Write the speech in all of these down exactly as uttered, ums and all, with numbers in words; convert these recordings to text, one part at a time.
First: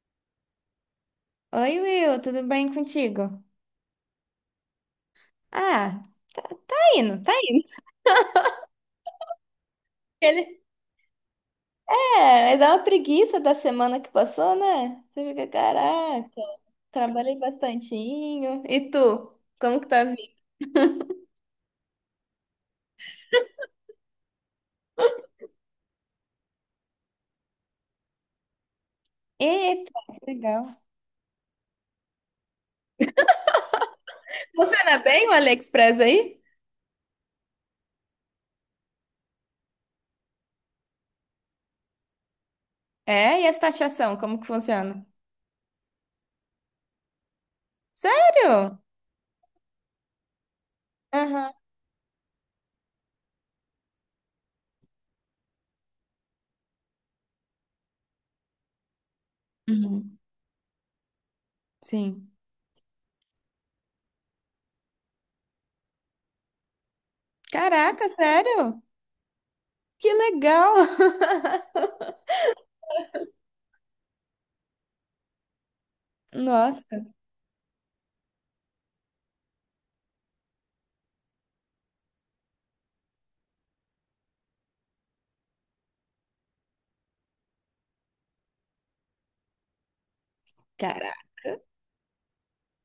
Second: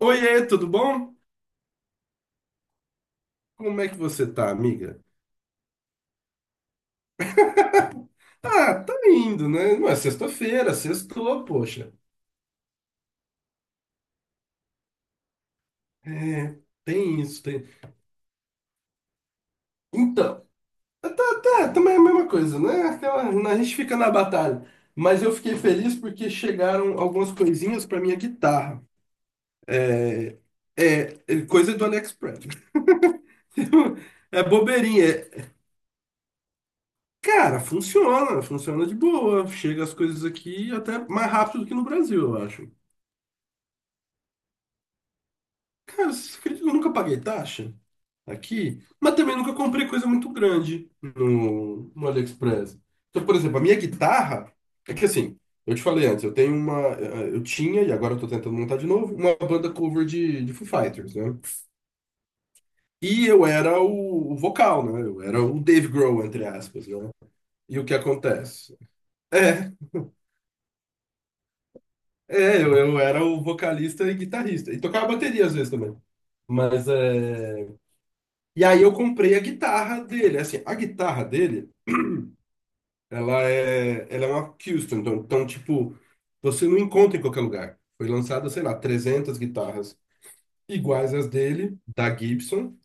Oiê, tudo bom? Oi, Will, tudo bem contigo? Como é que você tá, amiga? Ah, tá, tá indo, tá indo. Ah, tá indo, né? Não é Ele- sexta-feira, sextou, poxa. É, dá uma preguiça da semana que passou, né? Você fica, caraca, É, tem trabalhei isso, tem. bastantinho. E tu? Como que tá vindo? Então, tá, tá, tá, também é a mesma coisa, né? Aquela, né, a gente fica na batalha. Mas eu fiquei feliz porque chegaram algumas coisinhas pra minha guitarra. Eita, que É, legal. é, é coisa do AliExpress. É Funciona bobeirinha. bem o É- AliExpress aí? Cara, funciona, funciona de boa. Chega as coisas aqui até mais rápido do que no Brasil, eu acho. É, e as taxação, como que funciona? Cara, você acredita que eu nunca paguei taxa Sério? aqui? Mas também nunca comprei coisa muito grande Aham. no, no AliExpress. Então, por exemplo, a minha guitarra, é que assim, eu te falei antes, eu tenho uma, eh, eu tinha, e agora eu tô tentando montar de novo, uma banda cover Uhum. de, de Foo Fighters, né? Sim. E eu era o, o vocal, né? Eu era o Dave Grohl, entre aspas, né? E o que Caraca, acontece? sério? É, Que legal. é, eu, eu era o vocalista e guitarrista. E tocava bateria às vezes também. Mas Nossa. é. E aí eu comprei a guitarra dele. Assim, a guitarra dele. Ela é, ela é uma custom então, então, tipo, você não encontra em qualquer lugar. Foi lançada, sei lá, trezentas guitarras Caraca. iguais às dele, da Gibson,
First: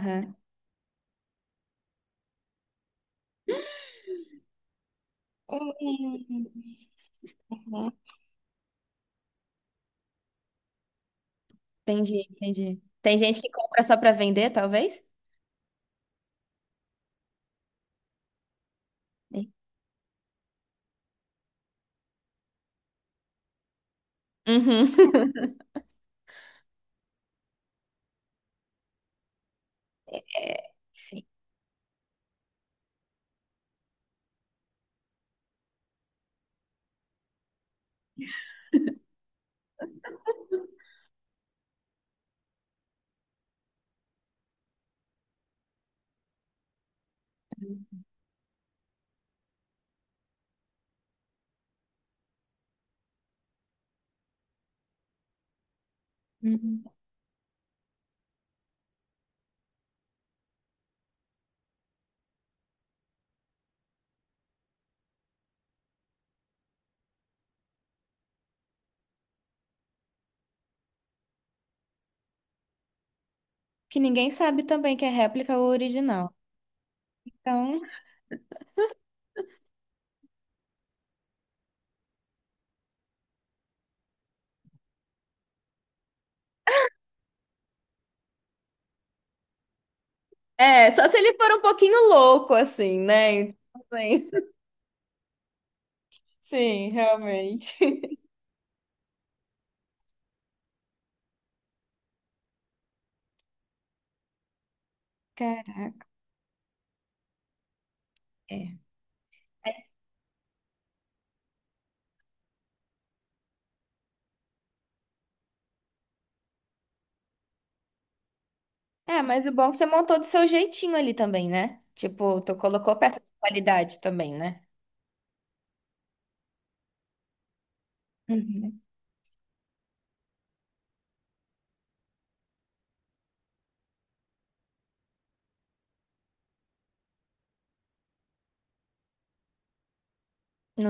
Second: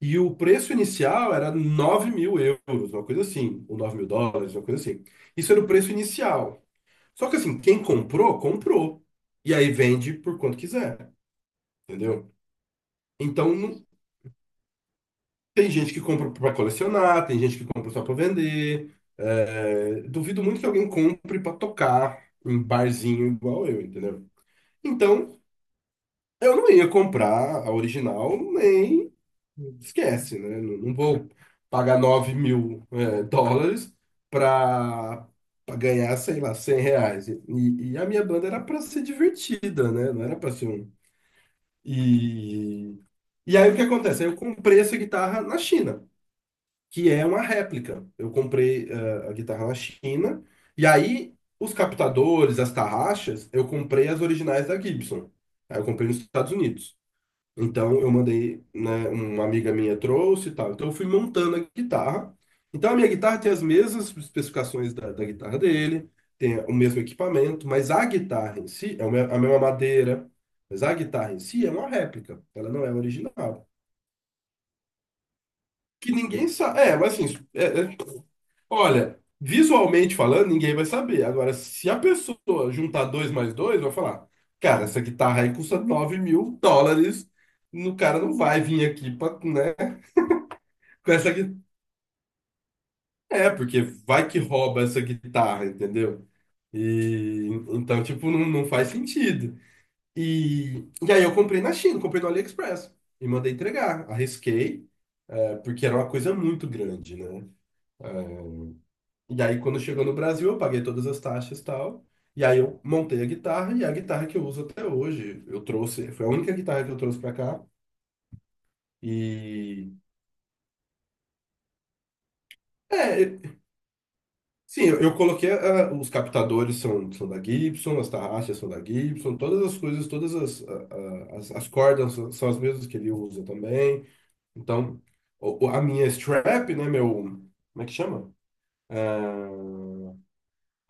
e o preço inicial era nove mil euros, uma coisa assim, ou nove mil dólares, uma coisa assim. Isso era o preço Hum. inicial. Só que assim, quem comprou, comprou. E aí vende por quanto quiser, Entendi, entendeu? entendi. Tem gente que Então, compra não- só pra vender, talvez? tem gente que compra para colecionar, tem gente que compra só para vender. Sim. É, duvido muito que alguém compre para tocar em barzinho igual eu, entendeu? Uhum. Então, eu não ia comprar a original, nem esquece, né? É, Não, não sim. vou pagar nove mil é, dólares para ganhar, sei lá, cem reais. E, e a minha banda era para ser divertida, né? Não era para ser um. E, e aí o que acontece? Aí eu comprei essa guitarra na China que é uma réplica. Eu comprei eh, a guitarra na China, e aí os captadores, as tarraxas, eu comprei as originais da Gibson. Aí eu comprei nos Estados Uhum. Unidos. Então eu mandei, né, uma amiga minha trouxe e tal. Então eu fui montando a guitarra. Então a minha guitarra tem as mesmas especificações da, da guitarra dele, tem o mesmo equipamento, mas a guitarra em si é o me- a mesma madeira, mas a guitarra em si é uma réplica, ela não é original. Que ninguém sabe também que é réplica ou Que original. ninguém sabe. É, mas assim, é, Então. é olha, visualmente falando, ninguém vai saber. Agora, se a pessoa juntar dois mais dois, vai falar: cara, essa guitarra aí custa nove mil dólares. O cara não vai vir aqui pra, né, É, só com se essa ele for guitarra. um pouquinho louco, assim, né? É, Então, porque vai bem. que rouba essa guitarra, entendeu? Sim, E realmente. então, tipo, não, não faz sentido. E, e aí eu comprei na China, comprei no AliExpress e mandei entregar. Arrisquei, é, porque era Caraca. uma coisa muito grande, né? É, É. e aí, quando chegou no Brasil, eu paguei todas as taxas e tal. E aí, eu montei a guitarra e é a guitarra que eu uso até hoje. Eu trouxe, foi a única guitarra que eu trouxe pra cá. É, mas o bom é que você E. montou do seu jeitinho ali também, né? Tipo, tu colocou peça de É, qualidade também, né? sim, eu, eu coloquei. Ah, os captadores são, são da Gibson, as tarraxas são Uhum. da Gibson, todas as coisas, todas as, ah, ah, as, as cordas são são as mesmas que ele usa também. Então, o- o- a minha strap, né, meu. Como é que chama?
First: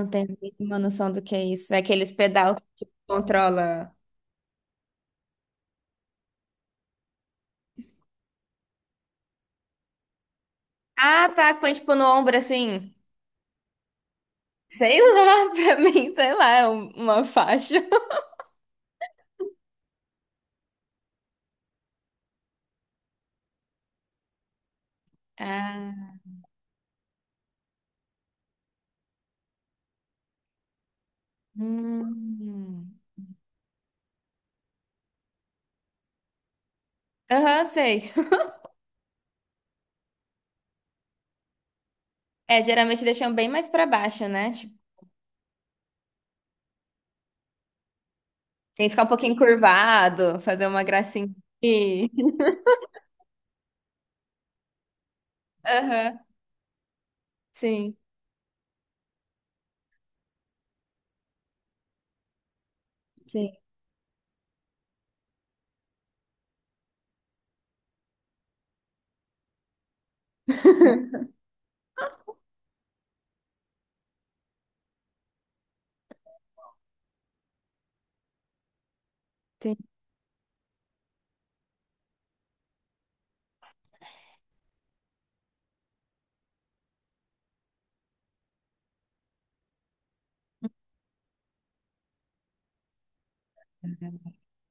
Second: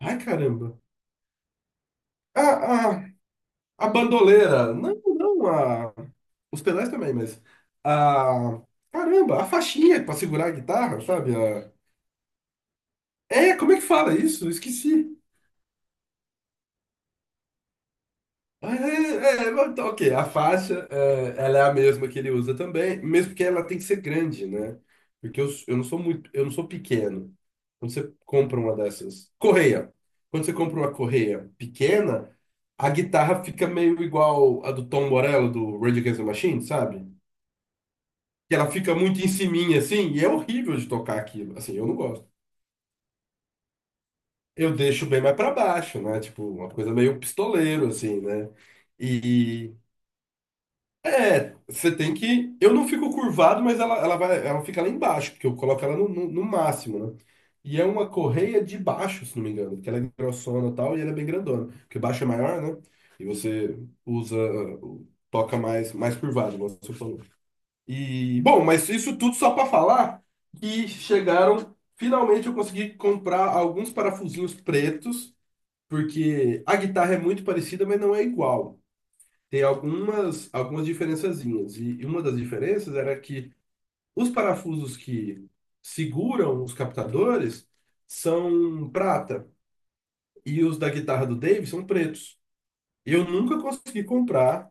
Ah, ai, tem nenhuma caramba. noção do que é isso. É aqueles pedal que Ah, tipo, ah, a controla. bandoleira. Não, não, a. Os pedais também, mas. A... Caramba, a faixinha pra segurar a guitarra, Ah, sabe? tá, A- põe tipo no ombro assim. É, como é que fala isso? Eu Sei esqueci. lá, pra mim, sei lá, é um- uma faixa. Ah, É, é, é, tá, ok, a faixa, é, ela é a mesma que ele usa também, mesmo que ela tem que ser grande, né? Porque eu, eu não sou Ah, muito, eu não sou pequeno. Quando você compra uma dessas. Correia. Quando você compra uma correia pequena, a hum. guitarra fica meio igual a do Tom Morello, do Rage Against the Machine, sabe? Aham, sei. Que ela fica muito em ciminha, assim, e é horrível de tocar aquilo. Assim, eu não gosto. É, geralmente deixam bem mais pra baixo, né? Eu Tipo, deixo bem mais pra baixo, né? Tipo, uma coisa meio pistoleiro, assim, né? tem que ficar um pouquinho E curvado, fazer uma gracinha. é, você E- tem que. Eu não fico curvado, mas ela, ela vai, ela fica lá embaixo, porque eu coloco ela no, Aham, no, no máximo, né? E é sim, uma correia de baixo, se não me engano, porque ela é grossona e tal, e ela é bem grandona. Porque baixo é maior, né? E sim, você usa, toca mais, mais curvado, como você falou. E, bom, mas isso tudo só para falar que chegaram. Finalmente eu consegui comprar alguns parafusinhos pretos porque a guitarra é muito parecida, mas não é igual. Tem sim. algumas, algumas, diferençazinhas. E e uma das diferenças era que os parafusos que seguram os captadores são prata e os da guitarra do Dave são pretos. Eu nunca consegui comprar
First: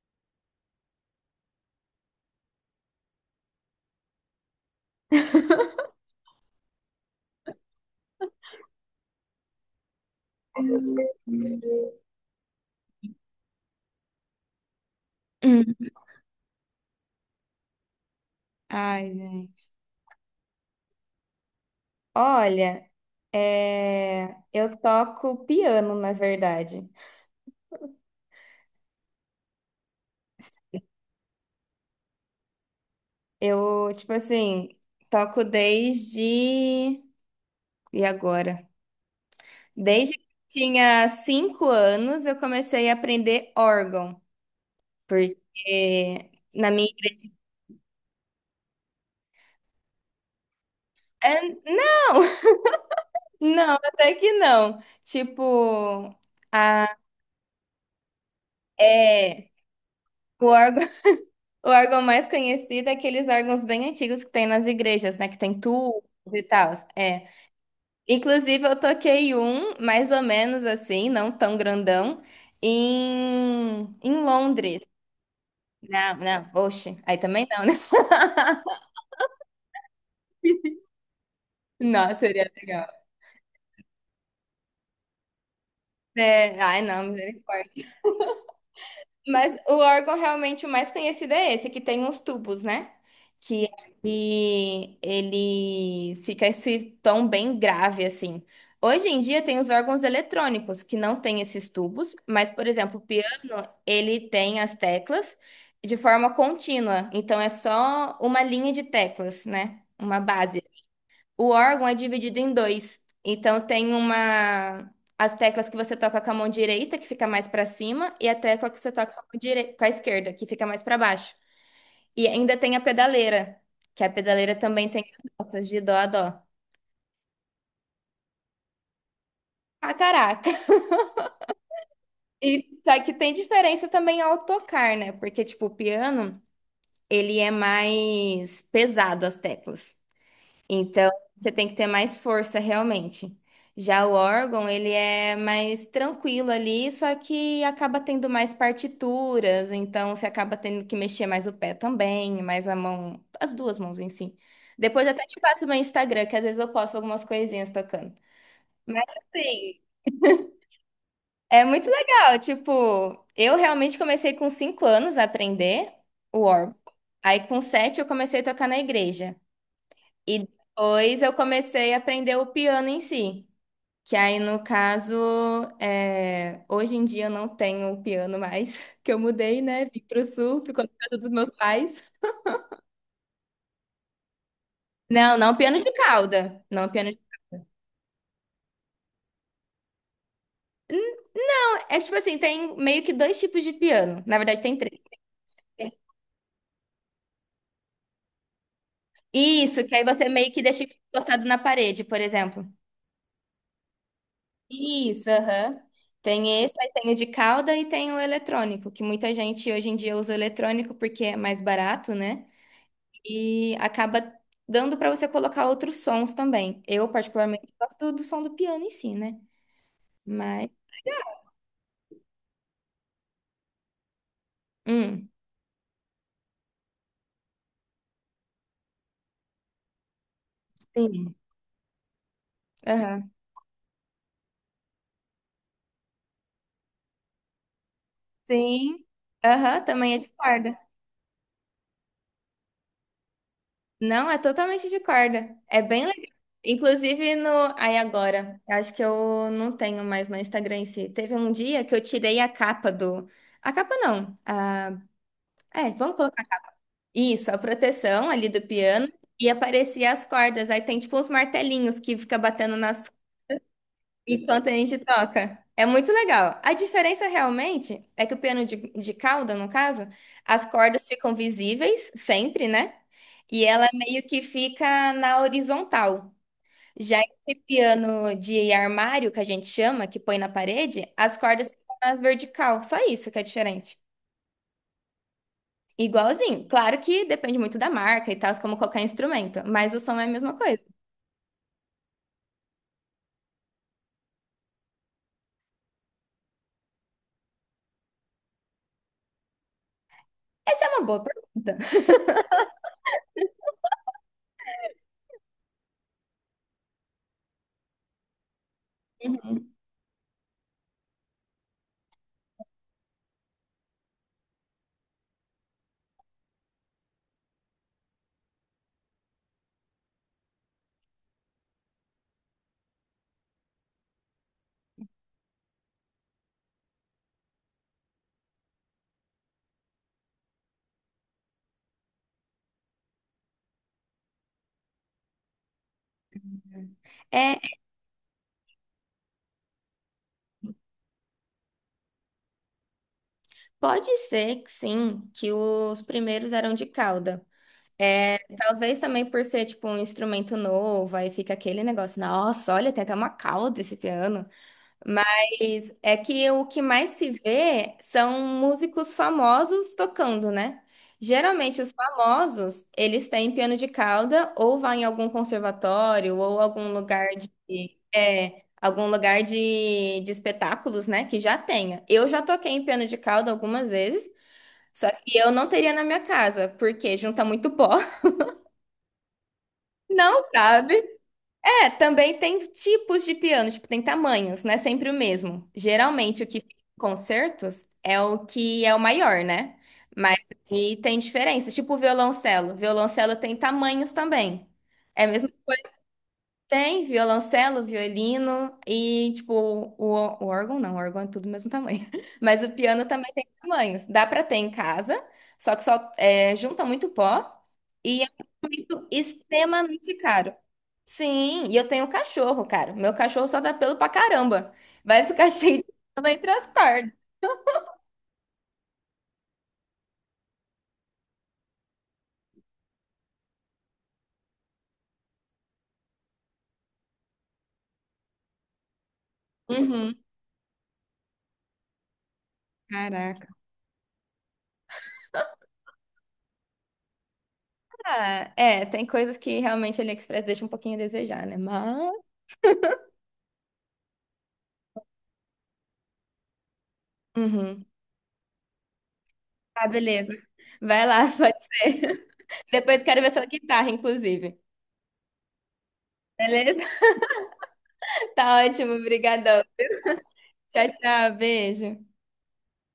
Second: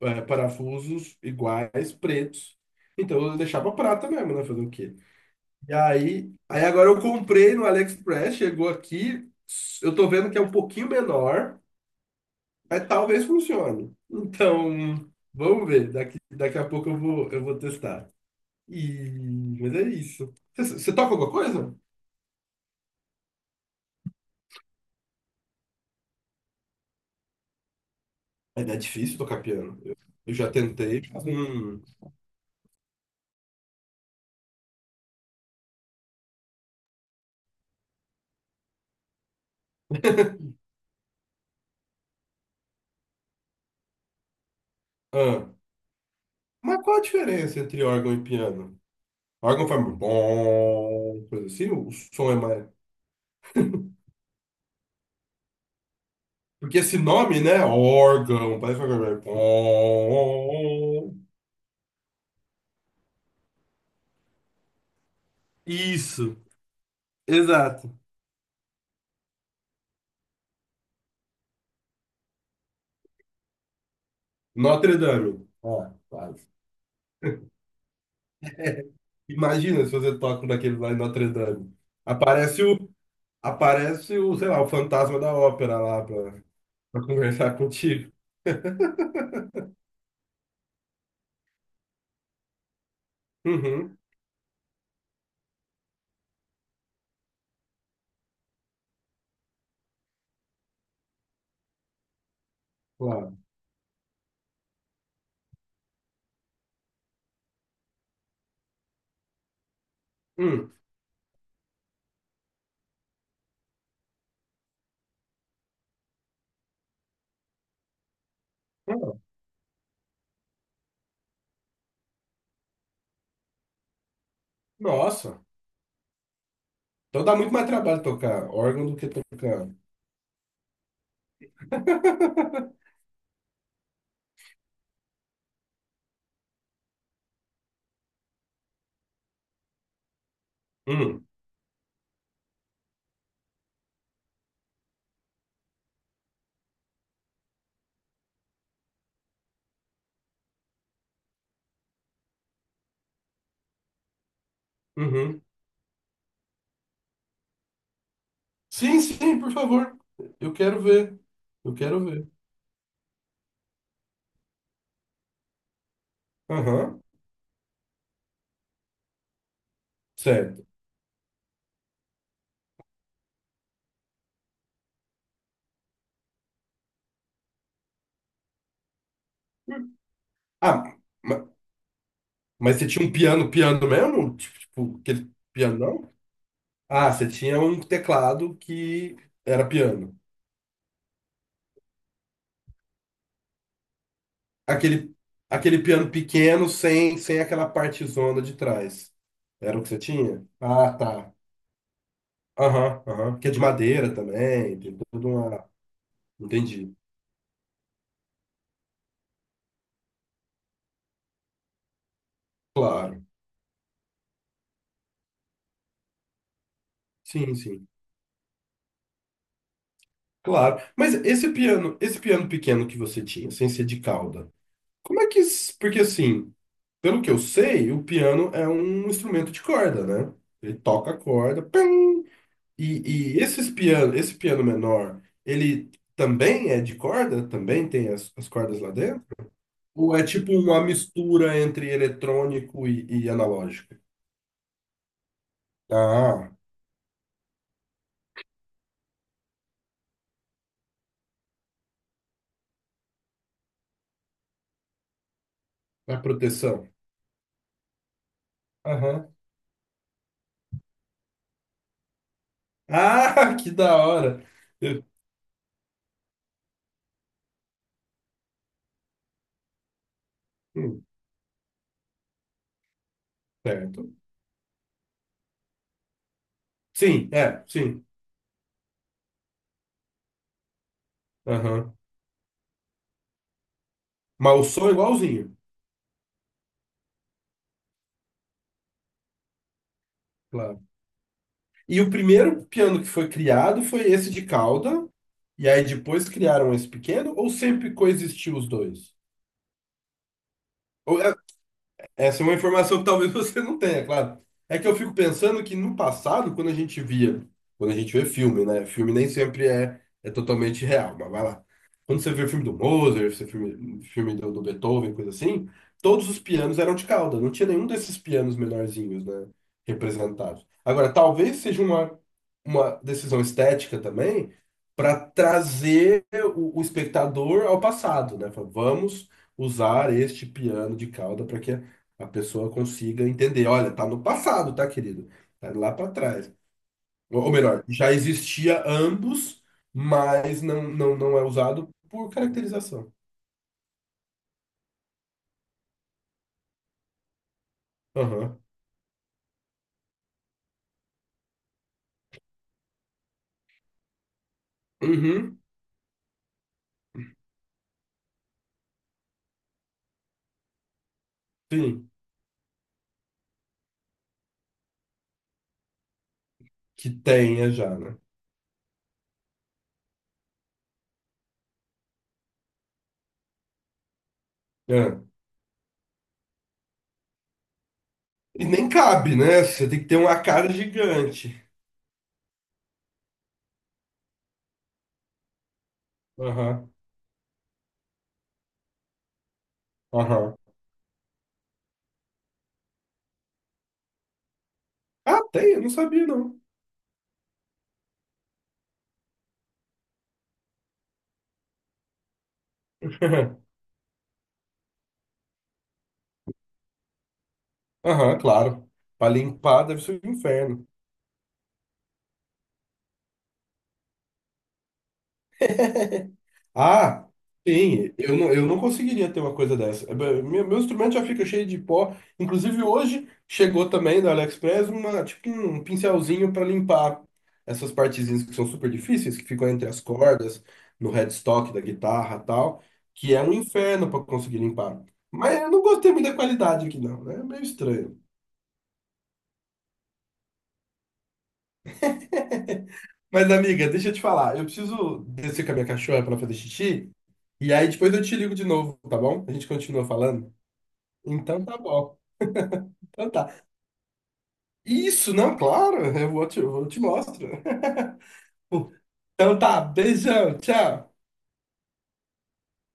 eh, parafusos iguais, pretos. Então eu deixava prata mesmo, né? Fazer o quê? E aí, aí agora eu comprei no AliExpress, chegou aqui, eu tô vendo que é um pouquinho menor. Mas talvez funcione. Então, vamos Hum. ver. Daqui, daqui a pouco eu vou, eu vou testar. Ai, E, gente. mas é isso. Você, você toca alguma coisa? Olha, é, eu toco piano, na verdade. É, é difícil tocar piano. Eu, eu já tentei, mas, Hum, Eu, tipo assim, toco desde. E agora? Desde que eu tinha cinco anos, eu comecei a aprender órgão, porque ah, na mas minha. qual a diferença entre órgão e piano? Órgão faz bom, É, coisa assim, o não, som é mais. não, até que não. Tipo, Porque a, esse nome, né? Órgão, parece uma coisa. é, o órgão, Bom. o órgão mais conhecido é aqueles órgãos bem antigos que tem nas igrejas, né? Que tem tubos Isso, e tal. É. exato. Inclusive, eu toquei um, mais ou menos assim, não tão grandão, em, em Londres. Notre Dame. Ah, Não, quase. não, oxe, aí também não, né? Imagina se você toca naquele lá em Notre Dame. Não, seria Aparece o, legal. aparece o, sei lá, o fantasma da ópera lá pra, É, ai, pra não, conversar misericórdia. contigo. Mas o órgão realmente o mais conhecido é esse, que tem uns tubos, né? Que Uhum, ele, ele fica esse tom bem grave, assim. Hoje em dia tem os órgãos eletrônicos, que não tem esses tubos, mas, por exemplo, o claro. piano, ele tem as teclas de forma contínua. Então, é só uma linha de teclas, né? Uma base. Hum, O órgão é dividido em dois. Então tem uma as teclas que você toca com a mão direita, que fica mais para cima, e a tecla que você toca ah, com a, mão direi- com a esquerda, que fica mais para baixo. E ainda tem a pedaleira, que a pedaleira também tem as nossa. notas de dó a dó. Então dá muito mais trabalho tocar órgão do que tocar. Ah, caraca. E só que tem diferença também ao tocar, né? Porque tipo, o piano, ele é mais pesado as teclas. Então, Hum, você tem que ter mais força realmente. Já o órgão, ele é mais tranquilo ali, só que acaba tendo mais partituras, então você acaba tendo que mexer mais o pé também, mais a mão, as duas mãos em si. Depois até te uhum. passo o meu Instagram, que às vezes eu posto algumas coisinhas tocando. Sim, Mas sim, por assim, favor. Eu quero ver. é Eu muito quero ver. legal, tipo, eu realmente comecei com cinco anos a aprender o órgão. Aham, Aí com sete eu comecei a tocar na igreja. E certo. depois eu comecei a aprender o piano em si. Que aí, no caso, é, hoje em dia eu não tenho o piano mais, que eu mudei, né? Hum, Vim pro sul, ficou Ah, na casa dos ma- meus pais. mas você tinha um piano, piano mesmo? Tipo, tipo, aquele Não, não piano piano de não? cauda. Não piano Ah, de... você tinha um teclado que era piano. É tipo assim, tem meio que dois tipos de piano. Na verdade, tem três. Aquele, aquele Né? piano pequeno sem, sem aquela partezona de trás. Era o Isso, que que você aí você tinha? meio que deixa Ah, tá. encostado na parede, por exemplo. Aham, aham. Que é de madeira também, tem toda Isso, uma. aham. Tem esse, aí Entendi. tem o de cauda e tem o eletrônico, que muita gente hoje em dia usa o eletrônico porque é mais barato, né? Claro. E acaba dando para você colocar outros sons também. Eu, Sim, particularmente, sim. gosto do som do piano em si, né? Mas. Claro. Mas esse piano, esse piano pequeno que você tinha, sem ser de cauda, como é Hum, que. s- Porque assim, pelo que eu sei, o piano é um instrumento de corda, né? Ele toca a sim. corda. Aham. E, e esses piano, esse piano menor, ele também é de corda? Também tem as, as cordas lá Sim. dentro? Aham, também Ou é é de tipo corda. uma mistura entre eletrônico e, e analógico? Não, é totalmente de corda. É bem legal. Ah, Inclusive no. Aí agora. Acho que eu não tenho mais no Instagram em si. Teve um dia que eu tirei a capa do. A capa não. A... É, vamos a colocar. proteção. Isso, a proteção ali do piano. Aham. E aparecia as cordas. Aí tem tipo uns martelinhos que fica batendo nas Ah, que da hora! enquanto a gente Eu- toca. É muito legal. A diferença realmente é que o piano de, de cauda, no caso, as hum, cordas ficam visíveis sempre, né? E ela certo. meio que fica na horizontal. Já Sim, esse é, sim. piano de armário, que a gente chama, que põe na parede, as cordas Aham. ficam nas vertical. Só isso que é diferente. Mas o som é igualzinho, Igualzinho. Claro que depende muito da marca e tal, como qualquer instrumento, mas o som é a mesma claro. coisa. E o primeiro piano que foi criado foi esse de cauda, e aí depois criaram esse pequeno, ou sempre coexistiu os dois? Essa é uma Ou boa pergunta. Essa é uma informação que talvez você não tenha, claro. É que eu fico pensando que no passado, quando a gente via, quando a gente vê filme, né? Filme nem sempre Uhum. é, é totalmente real, mas vai lá. Quando você vê o filme do Mozart, você filme, filme do, do Beethoven, coisa assim, todos os pianos eram de cauda, não tinha nenhum desses pianos menorzinhos, né? Representados. Agora, talvez seja uma, uma decisão estética também para trazer o, o espectador ao passado, né? Fala: vamos usar este piano de cauda para que a pessoa consiga entender. Olha, tá no passado, tá, querido? Tá lá para trás. Ou, ou É, melhor, já existia ambos, mas não, não, não é usado por caracterização. pode ser que sim, que os primeiros eram de cauda. Aham. Talvez também por ser, tipo, um instrumento novo, aí fica aquele negócio, nossa, olha, tem até uma cauda esse piano. Uhum. Mas é que o que mais se vê são músicos famosos tocando, né? Geralmente os Sim. famosos, eles têm piano de cauda ou vai em algum conservatório ou algum Que lugar de... tenha já, né? É, algum lugar de, de espetáculos, né, que já tenha. Eu já toquei em piano de cauda algumas vezes, só É. que eu não teria na minha casa, porque junta muito pó. E nem cabe, né? Você tem que ter uma Não, cara sabe? gigante. É, também tem tipos de piano, tipo, tem tamanhos, não é sempre o mesmo. Geralmente o que fica Aham. em concertos é o que é o maior, né? Mas Aham. e tem diferença, tipo o violoncelo. Violoncelo tem tamanhos também. É a Ah, mesma. tem? Eu não sabia, não. Tem violoncelo, violino e, tipo, o, o órgão não, o órgão é tudo do mesmo tamanho. Mas o piano também tem tamanhos. Dá pra ter em casa, só que só é, junta muito pó e é Aham, um claro. instrumento Pra limpar deve extremamente ser um caro. inferno. Sim, e eu tenho cachorro, cara. Meu cachorro só dá pelo pra caramba. Vai ficar cheio de pelo entre as cordas. Ah, sim, eu não, eu não conseguiria ter uma coisa dessa. É, be- Meu, meu instrumento já fica cheio de pó. Inclusive, hoje chegou também da AliExpress uma, tipo um pincelzinho para limpar essas partezinhas que são super difíceis, que ficam entre as Uhum. cordas, no headstock da guitarra e tal, que é Caraca. um inferno para conseguir limpar. Mas eu não gostei muito da qualidade aqui, não, né? É meio estranho. Ah, é, tem coisas que realmente a AliExpress deixa um pouquinho a desejar, né? Mas. Mas, amiga, deixa eu te falar, eu preciso descer com a minha cachorra para fazer xixi, e Uhum. aí depois eu te ligo de novo, tá bom? A gente Ah, continua beleza. falando. Vai lá, pode Então tá bom. ser. Depois quero Então ver sua tá. guitarra, inclusive. Isso, não, claro, eu vou te, eu Beleza? vou te mostro. Tá ótimo, Então brigadão. tá, beijão, Tchau, tchau. tchau, beijo.